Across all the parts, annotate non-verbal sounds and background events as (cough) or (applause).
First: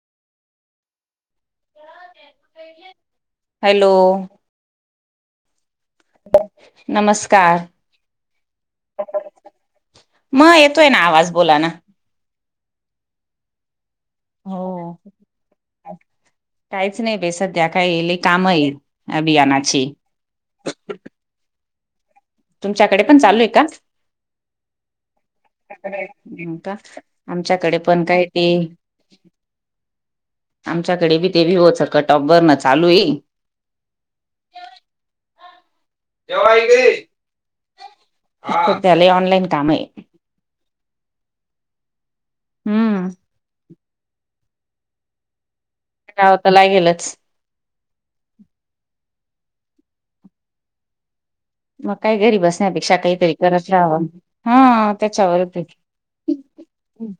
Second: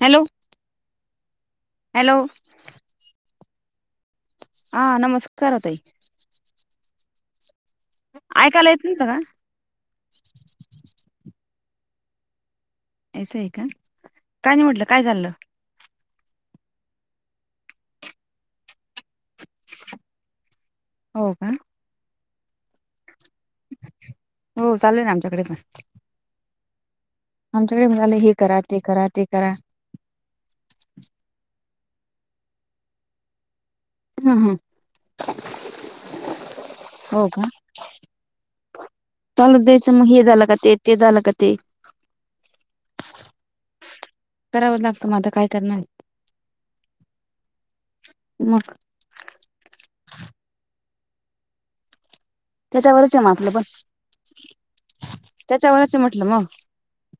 Hello hello hello आ नमस्कार ओ ताई नमस्कार ऐकायला येत नाय का ग - म येतोय ना आवाज बोला ना येतोय का का काय म्हंटल हो. काय चाललं काहीच नाय बय सध्या काय लय काम ये अभियानाची हो का तुमच्याकडे पण चालू आहे का हो चालू आहे ना आमच्याकडे पण हं का आमच्याकड आमच्याकडे पण म्हणाले काय हे ते करा करा ते करा आमच्याकडे बी तेबी होच कटॉप भरन चालू ये. हं हं जेवायला दे. (unintelligible) चालू द्यायचं मग हे झाला का ते झालं का ते हम्म. करावं लागतं म आता काय करणार? रावताला गेलच. मग मग काय घरी बस त्या पेक्षा त्याच्यावरच काय आहे मग तरी आपलं पण करत राहावं हा त्याच्यावरच आहे म्हटलं त्याच्यावरचये. मग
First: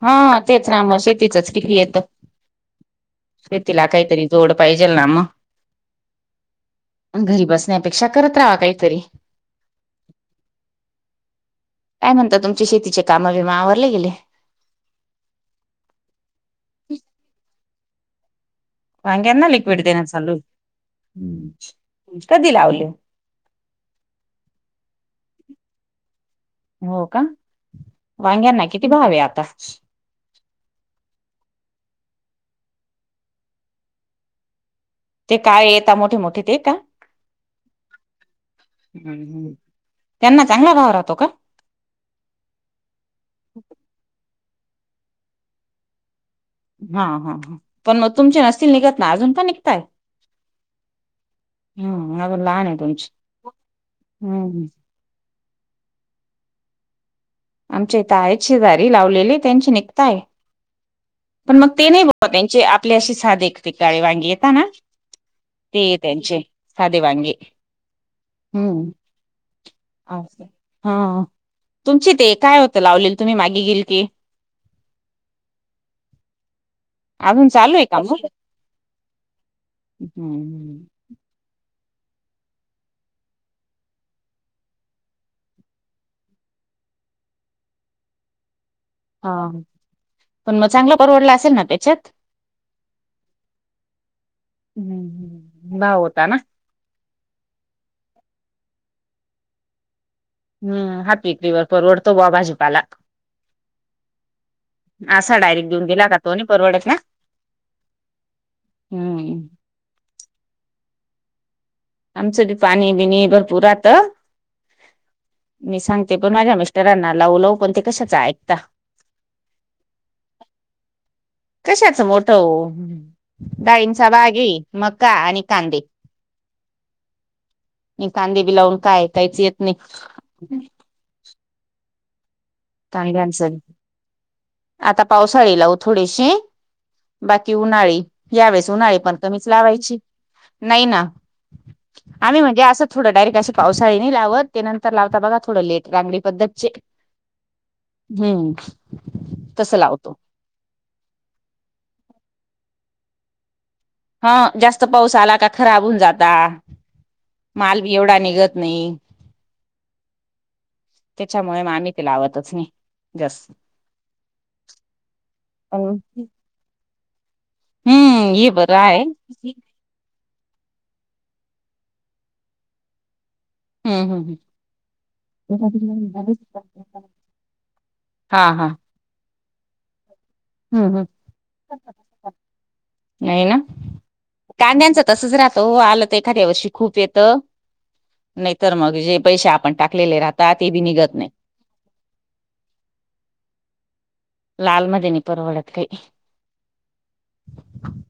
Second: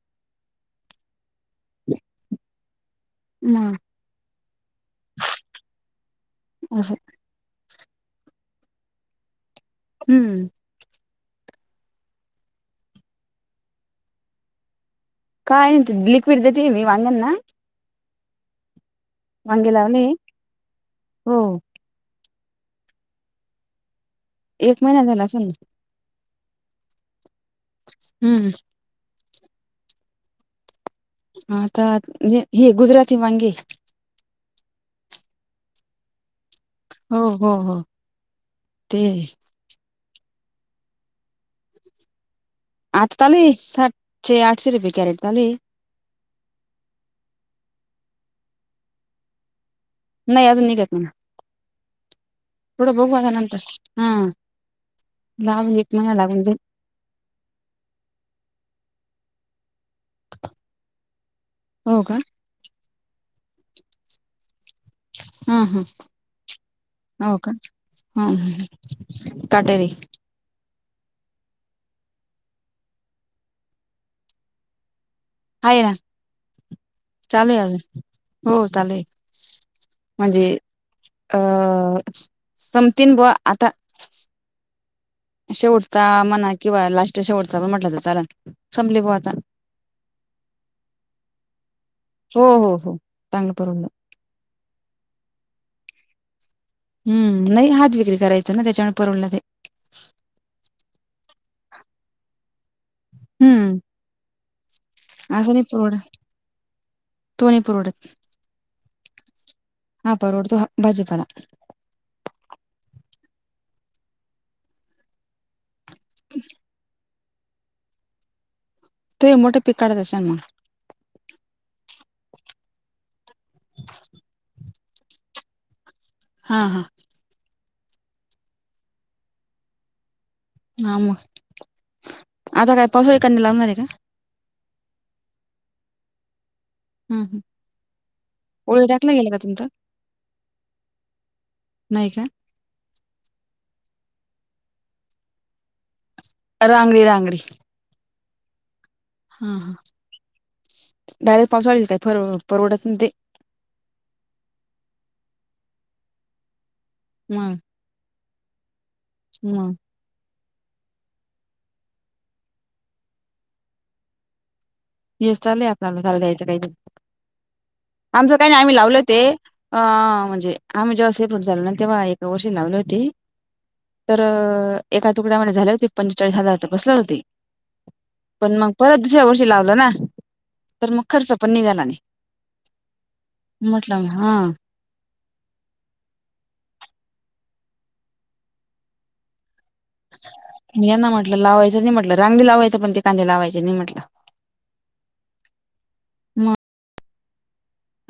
हा तेच ना म शेतीचच किती येत मग शेतीला काय तरी जोड पाहिजेल ना म असं आणि घरी बसण्यापेक्षा करत रावा काहीतरी हम्म. काय म्हणता? तुमचे शेतीचे काम बीम आवरले गेले. काय नाही लिक्विड देते मी वांगण ना? वांग्यांना वांगे लिक्विड देण्या लावले चालू हो हम्म. कधी लावले? एक महिना झाला असल ना. हो का. हम्म वांग्यांना किती भावे आता? आता हे गुजराती वांगी. ते काय येत मोठे मोठे ते का? हो हो हो ते त्यांना चांगला भाव राहतो का? आत्ताली सातशे, आठशे रुपये कॅरेट चालू है. हा हा हा. पण मग तुमचे नसतील निघत ना अजून पण निघतय? नाही अजून निघत नाही. हम्म. अजून लहान ये. थोडं बघू आता नंतर हा लागून एक महिना लागून जा आमच्या इथ आहेत शेजारी लावलेली आहे त्यांची निघताय. पण मग ते हो नाही का बुवा त्यांचे आपली अशी साधी काळी वांगी येेता ना? हा हा तेय त्यांचे साधे वांगी. हम्म ह. काटेरी. हा. तुमची ते काय होतं लावलेल तुम्ही मागे गेल की हाय ना. चालू हाय आहे का अजून मग हो चाले म्हणजे हम्म अ समथिन बुवा आता. शेवटता म्हणा किंवा लास्ट शेवटचा पण म्हटलं तर चालल संपली बुवा आता. हा. पण मग चांगलं परवडला असेल ना त्याच्यात? हो हो हो चांगलं परवडलं हम्म हम्म. भाव होता ना? हम्म. नाही हात विक्री करायचं ना त्याच्यामुळे परवडल ते. हम्म. हात विक्रीवर परवडतो बुवा भाजीपाला. हम्म. असा असं नाही डायरेक्ट देऊन परवडत दिला का तो ना परवडत ना? तो नाही परवडत हम्म. हा परवडतो हा भाजीपाला. आमच पाणी बिणी भरपूर राहत. मी सांगते पण माझ्या मिस्टरांना लावू लावू पण ते कशाच ऐकता. ते मोठे पिक काडत असणं मग? कशाच मोठं ओ? डाळींचा बाग हे मका आणि कांदे. हा हा. नी कांदे बी लावून काय कायच येत नाही. हा म कांद्याचं आता पावसाळी लावू थोडीशी. हा हा बाकी उन्हाळी, यावेेळेस ओळी उन्हाळी टाकला पण गेला का कमीच तुमचा लावायची. नाही ना. नाही का आम्ही म्हणजे अस थोड डायरेक्ट अस पावसाळी नाही लावत, ते नंतर लावता बघा थोडं लेट रांगडी पद्धतचे. रांगडी रांगडी हम्म हा हा तसं लावतो डायरेक्ट पावसाळल काय पर परवडतून ते हा जास्त पाऊस आला का खराब होऊन जाता मंग माल बी एवढा निघत नाही. म त्याच्यामुळे मग आम्ही ते लावतच नाही जास येस चालय आपल्याला चाल हम्म दयचं काही दिव आमचं हे काही नाही बरं आम्ही लावल आहे ते अ म्हणजे आम्ही जेव्हा सेप झालो ना तेव्हा एका वर्षन लावले होते हम्म तर हम्म एका तुकड्यामध्ये झाले होते पंचेचाळीस हजार तर बसल्या होती हा पण हा मग हम्म परत दुसऱ्या वर्षी लावलं ना तर मग हम्म खर्च पण निघाला नाही नाही ना म्हटलं हा कांद्यांच तसच राहतो हो आलं तर एखाद्या वर्षी खूप येत नाहीतर मग जे पैसे आपण टाक यांना म्हटलं लावायचं नाही म्हटलं रांगली लावायचं पण ते कांदे लावायचे नाही म्हटलं लाल मदनी पररवळत काही मग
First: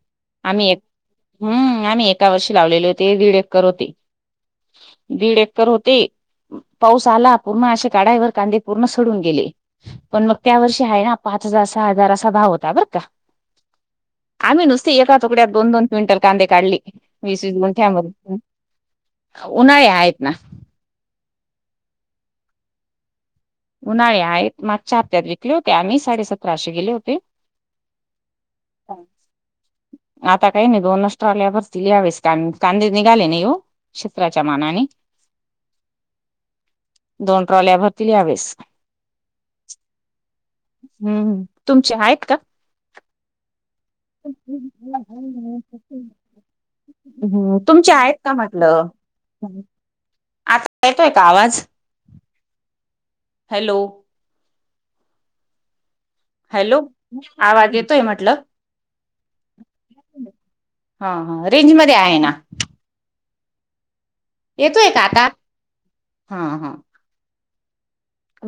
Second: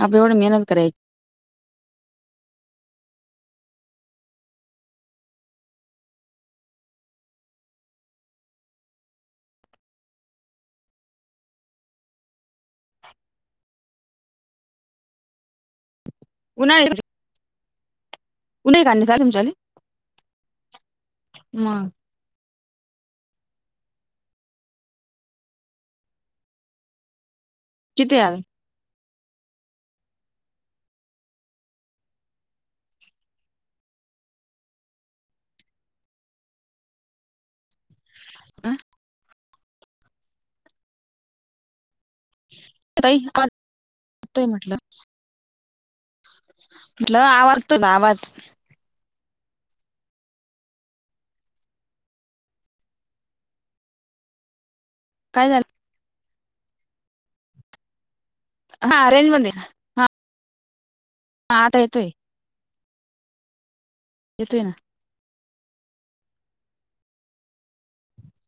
आपण एवढ मेनत आम्ही एक करायची हम्म आम्ही एका वर्षी लावलेले होते दीड एक्कर होते दीड एकर होते पाऊस आला पूर्ण अशे काढावर कांदे पूर्ण सडून गेले पण मग त्या वर्षी आहे ना पाच हजार सहा हजार असा भाव होता बर का आम्ही नुसती एका तुकड्यात दोन दोन क्विंटल कांदे काढली वीस वीस गुंठ्यामध्ये उन खणी का तुमच्या उन्हाळे आहेत ना ह उन्हाळ आहेत मागच्या हप्त्यात विकले होते आम्ही साडेसतराशे गेले होते किती आल हम आता काही नाही दोन नष्ट्र आल्यावररती यावेळेस कांदे निघाले नाही येऊ शषित्रच्या मानाने (inaudible) दोन ट्रॉल्या भरतील यावेळेस अ हम्म तुमचे आहेत का त म्हटलं म्हटलं ह् आवाज येतोय तुमचे आहेत आवाज का म्हटलं आता येतोय का आवाज हॅलो काय झालं हॅलो आ वाज येतोय मतलब हा ररेंज मंदि हा हा रेंज मध्ये येतोय आहे ना येतोय का आता हा हा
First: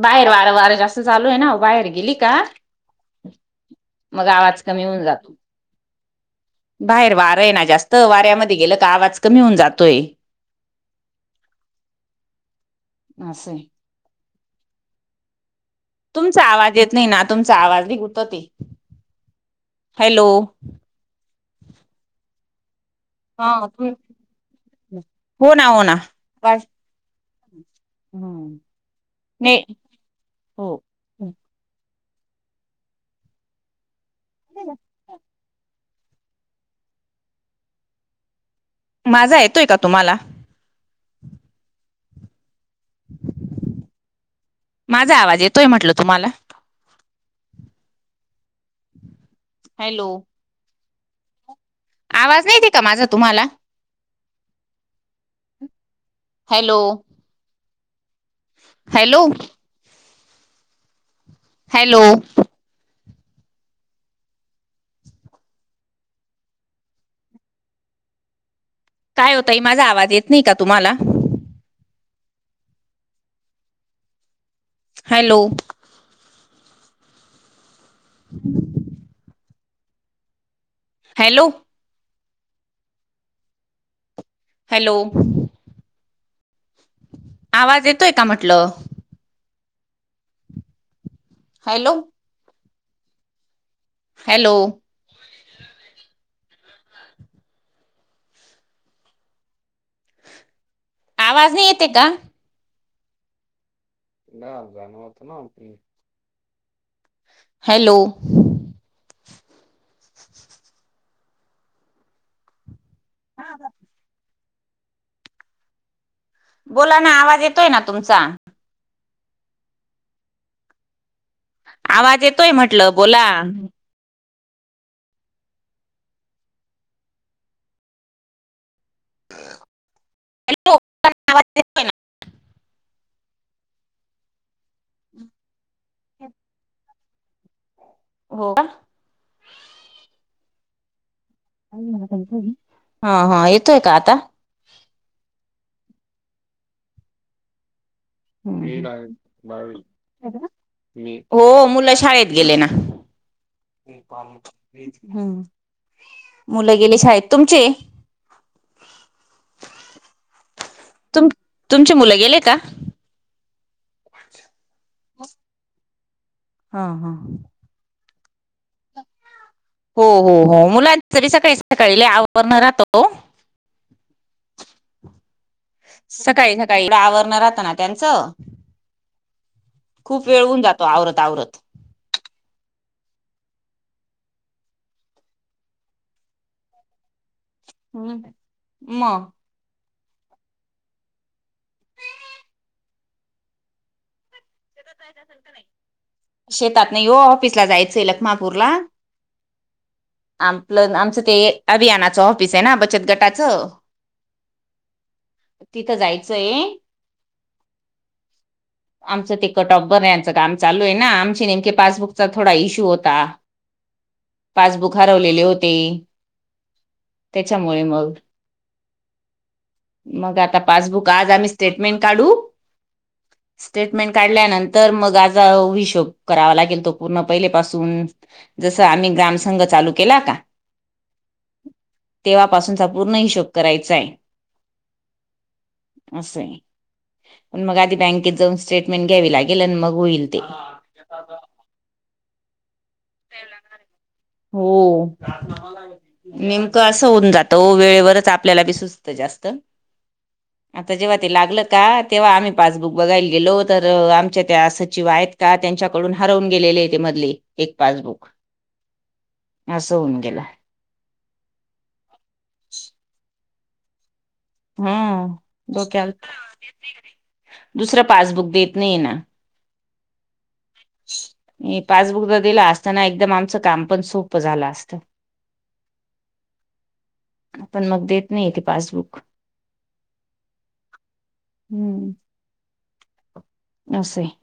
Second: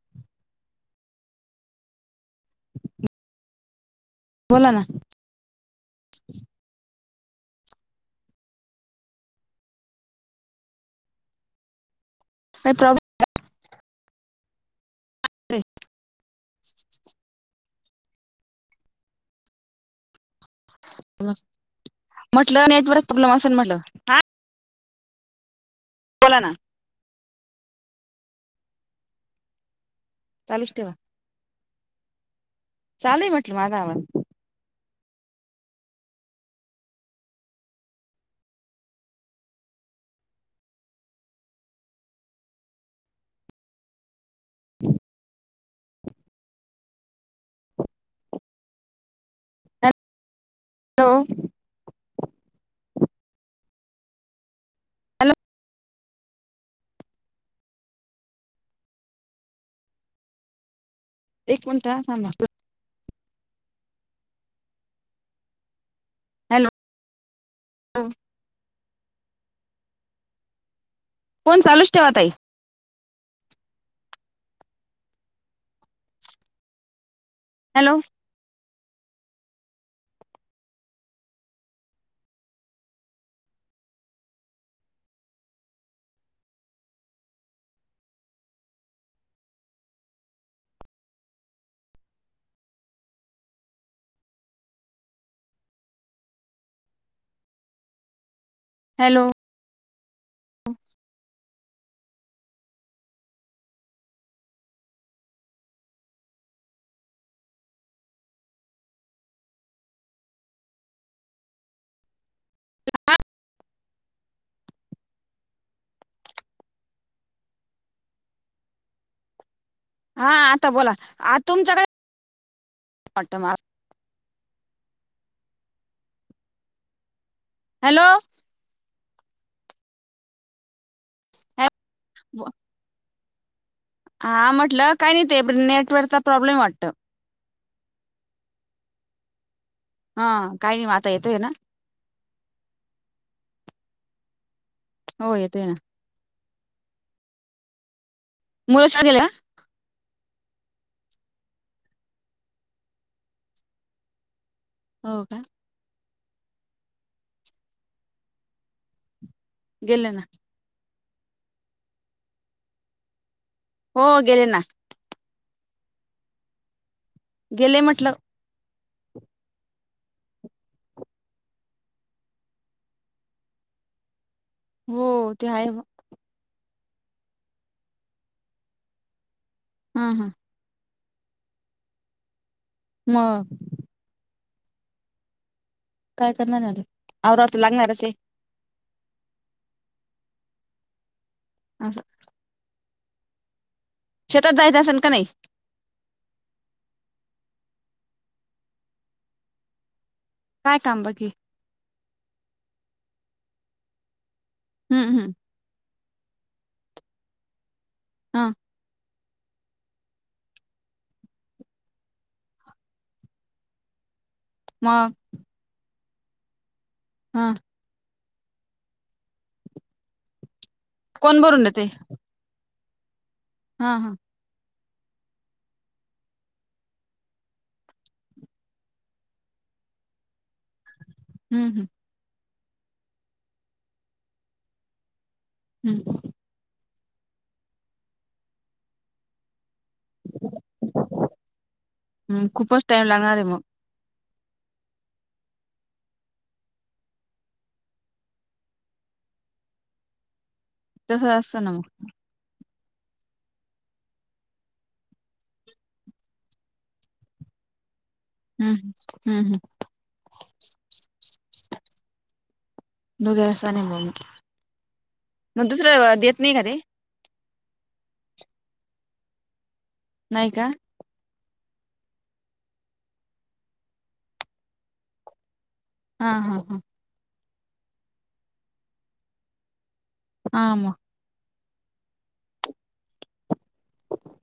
बाहेर वारं वारं जास्त चालू आहे ना बाहेर गेली का मग आवाज बोला ना कमी होऊन जातो (inaudible) बाहेर वारं आहे ना जास्त वाऱ्यामध्ये गेलं का आवाज कमी होऊन जातोय प्रब अस आहे. तुमचा आवाज येत नाही ना तुमचा आवाज लय गुंतत य हॅलो. म्हटलं नेटवर्क प्रॉब्लेम हा असेल म्हटलं हो ना हो ना. बोला ना हम्म नाही. चालूच ठेवा चालुय म्हटलं माझा आवाज. ठीक आहे (unintelligible) माझा येतोय का तुम्हाला? माझा आवाज येतोय म्हटल तुम्हाला हॅलो हॅलो आवाज नाहीती का माझा तुम्हाला हॅलो हॅलो हॅलो एक मिनट हॅलो सांा हॅलो काय हो ताई माझा आवाज येत नाही का तुम्हाला? फोन चालूच ठेवा ताई हॅलो.. हॅलो. हम्म (unintelligible) हॅलो.. हॅलो.. आवाज येतोय का म्हटलं? हॅलो.. हॅलो.. हॅलो.. आवाज नाही येत आहे का? ना जां मत ना (unintelligible) हॅलो.. हा हा. बोला ना आवाज येतोय ना तुमचा हा आता बोला आ तुमच्याकडे आवाज येतोय म्हटलं बोला वाटतं मला हॅलो.. हॅलो (unintelligible) हा म्हटलं काय नाही ते बर नेटवर्कचा प्रॉब्लेम वाटत. हो का. हा काही नाही आता येतोय ना. हा हा येतोय का आता? हो येतोय ना. ह मुलं शाळेत नाही गेले का? बा (unintelligible) हो मुलं शाळेत गेले ना. हो हम्म का? मुलं गेले शाळेत तुमचे? गेले ना. तुम तुमचे मुलं गेले का? हो गेले ना. हा हा. गेले म्हटलं. हो, हो, हो मुलांच बी सकाळी, सकाळी लय आवरण राहतो हो. हो ते आहे. सकाळी, सकाळी आवरण राहतं ना त्यांच. हा खूप हा. वेळ होन जातो आवरत आवरत मग काय करणार आता आवराव तर लागणारच आहे. हम्म म असं ह शेतात जायच असल का नाही? शेतात नाही हो ऑफिस ला जायचंय लखमापूरला. काय आपलं काम आमचं बाकी? ते अभियानाचं ऑफिस आहे ना बचत गटाचं. हम्म हम्म. तिथं जायचंय. हा. आमचं ते कटॉप बर नाही आचं काम चालू आहे ना आमची नेमके पासबुकचा थोडा इश्यू होता पासबुक मग हरवलेले होते हा. त्याच्यामुळे मग मग आता पासबुक आज कोण आम्ही भरून देतंय? स्टेटमेंट काढू हा स्टेटमेंट हा. काढल्यानंतर तर मग आजा हिशोग करावा लागेल तो पूर्ण पहिलेपासून जसं आम्ही ग्राम संंघ चालू केला का हम्म हम्म तेव्हापासूनचा पूर्ण हिशोब करायचा आहे हम्म असं प मग आधी बँकेत जाऊन स्टेटमेंट घ्यावी लागेल आणि मग होईल ते हम् कुपच टईम लांग रे मग हो नेमकं असं होऊन जातं वेळेवरच आपल्याला बी सुचत जास्त आता जेव्हा ते तसं लागल असतं ना का मग. तेव्हा आम्ही पासबुक बघायला गेलो तर आमच्या त्या सचिव आहेत का त्यांच्याकडून हरवून गेलेले ते मधले पासबुक हम्म ह हम्म हम् असं होऊन गेलं. दुग्यार अस नाही म्ह ह ोक्या का ते? दुसरा पासबुक देत नाही ना नाहीय का पासबुक तर दिला असताना एकदम आमचं काम पण सोप झालं असत हा हा हा पण मग देत नाही इथे पासबुक आम हम्म असश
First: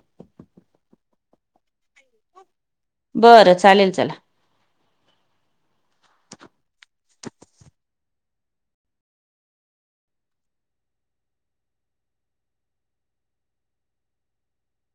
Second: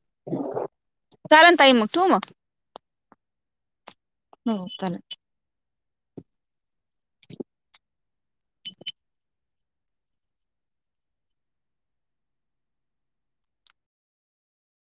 चाल ताई मग ठू मग बरं चालेल चला हो कालाक्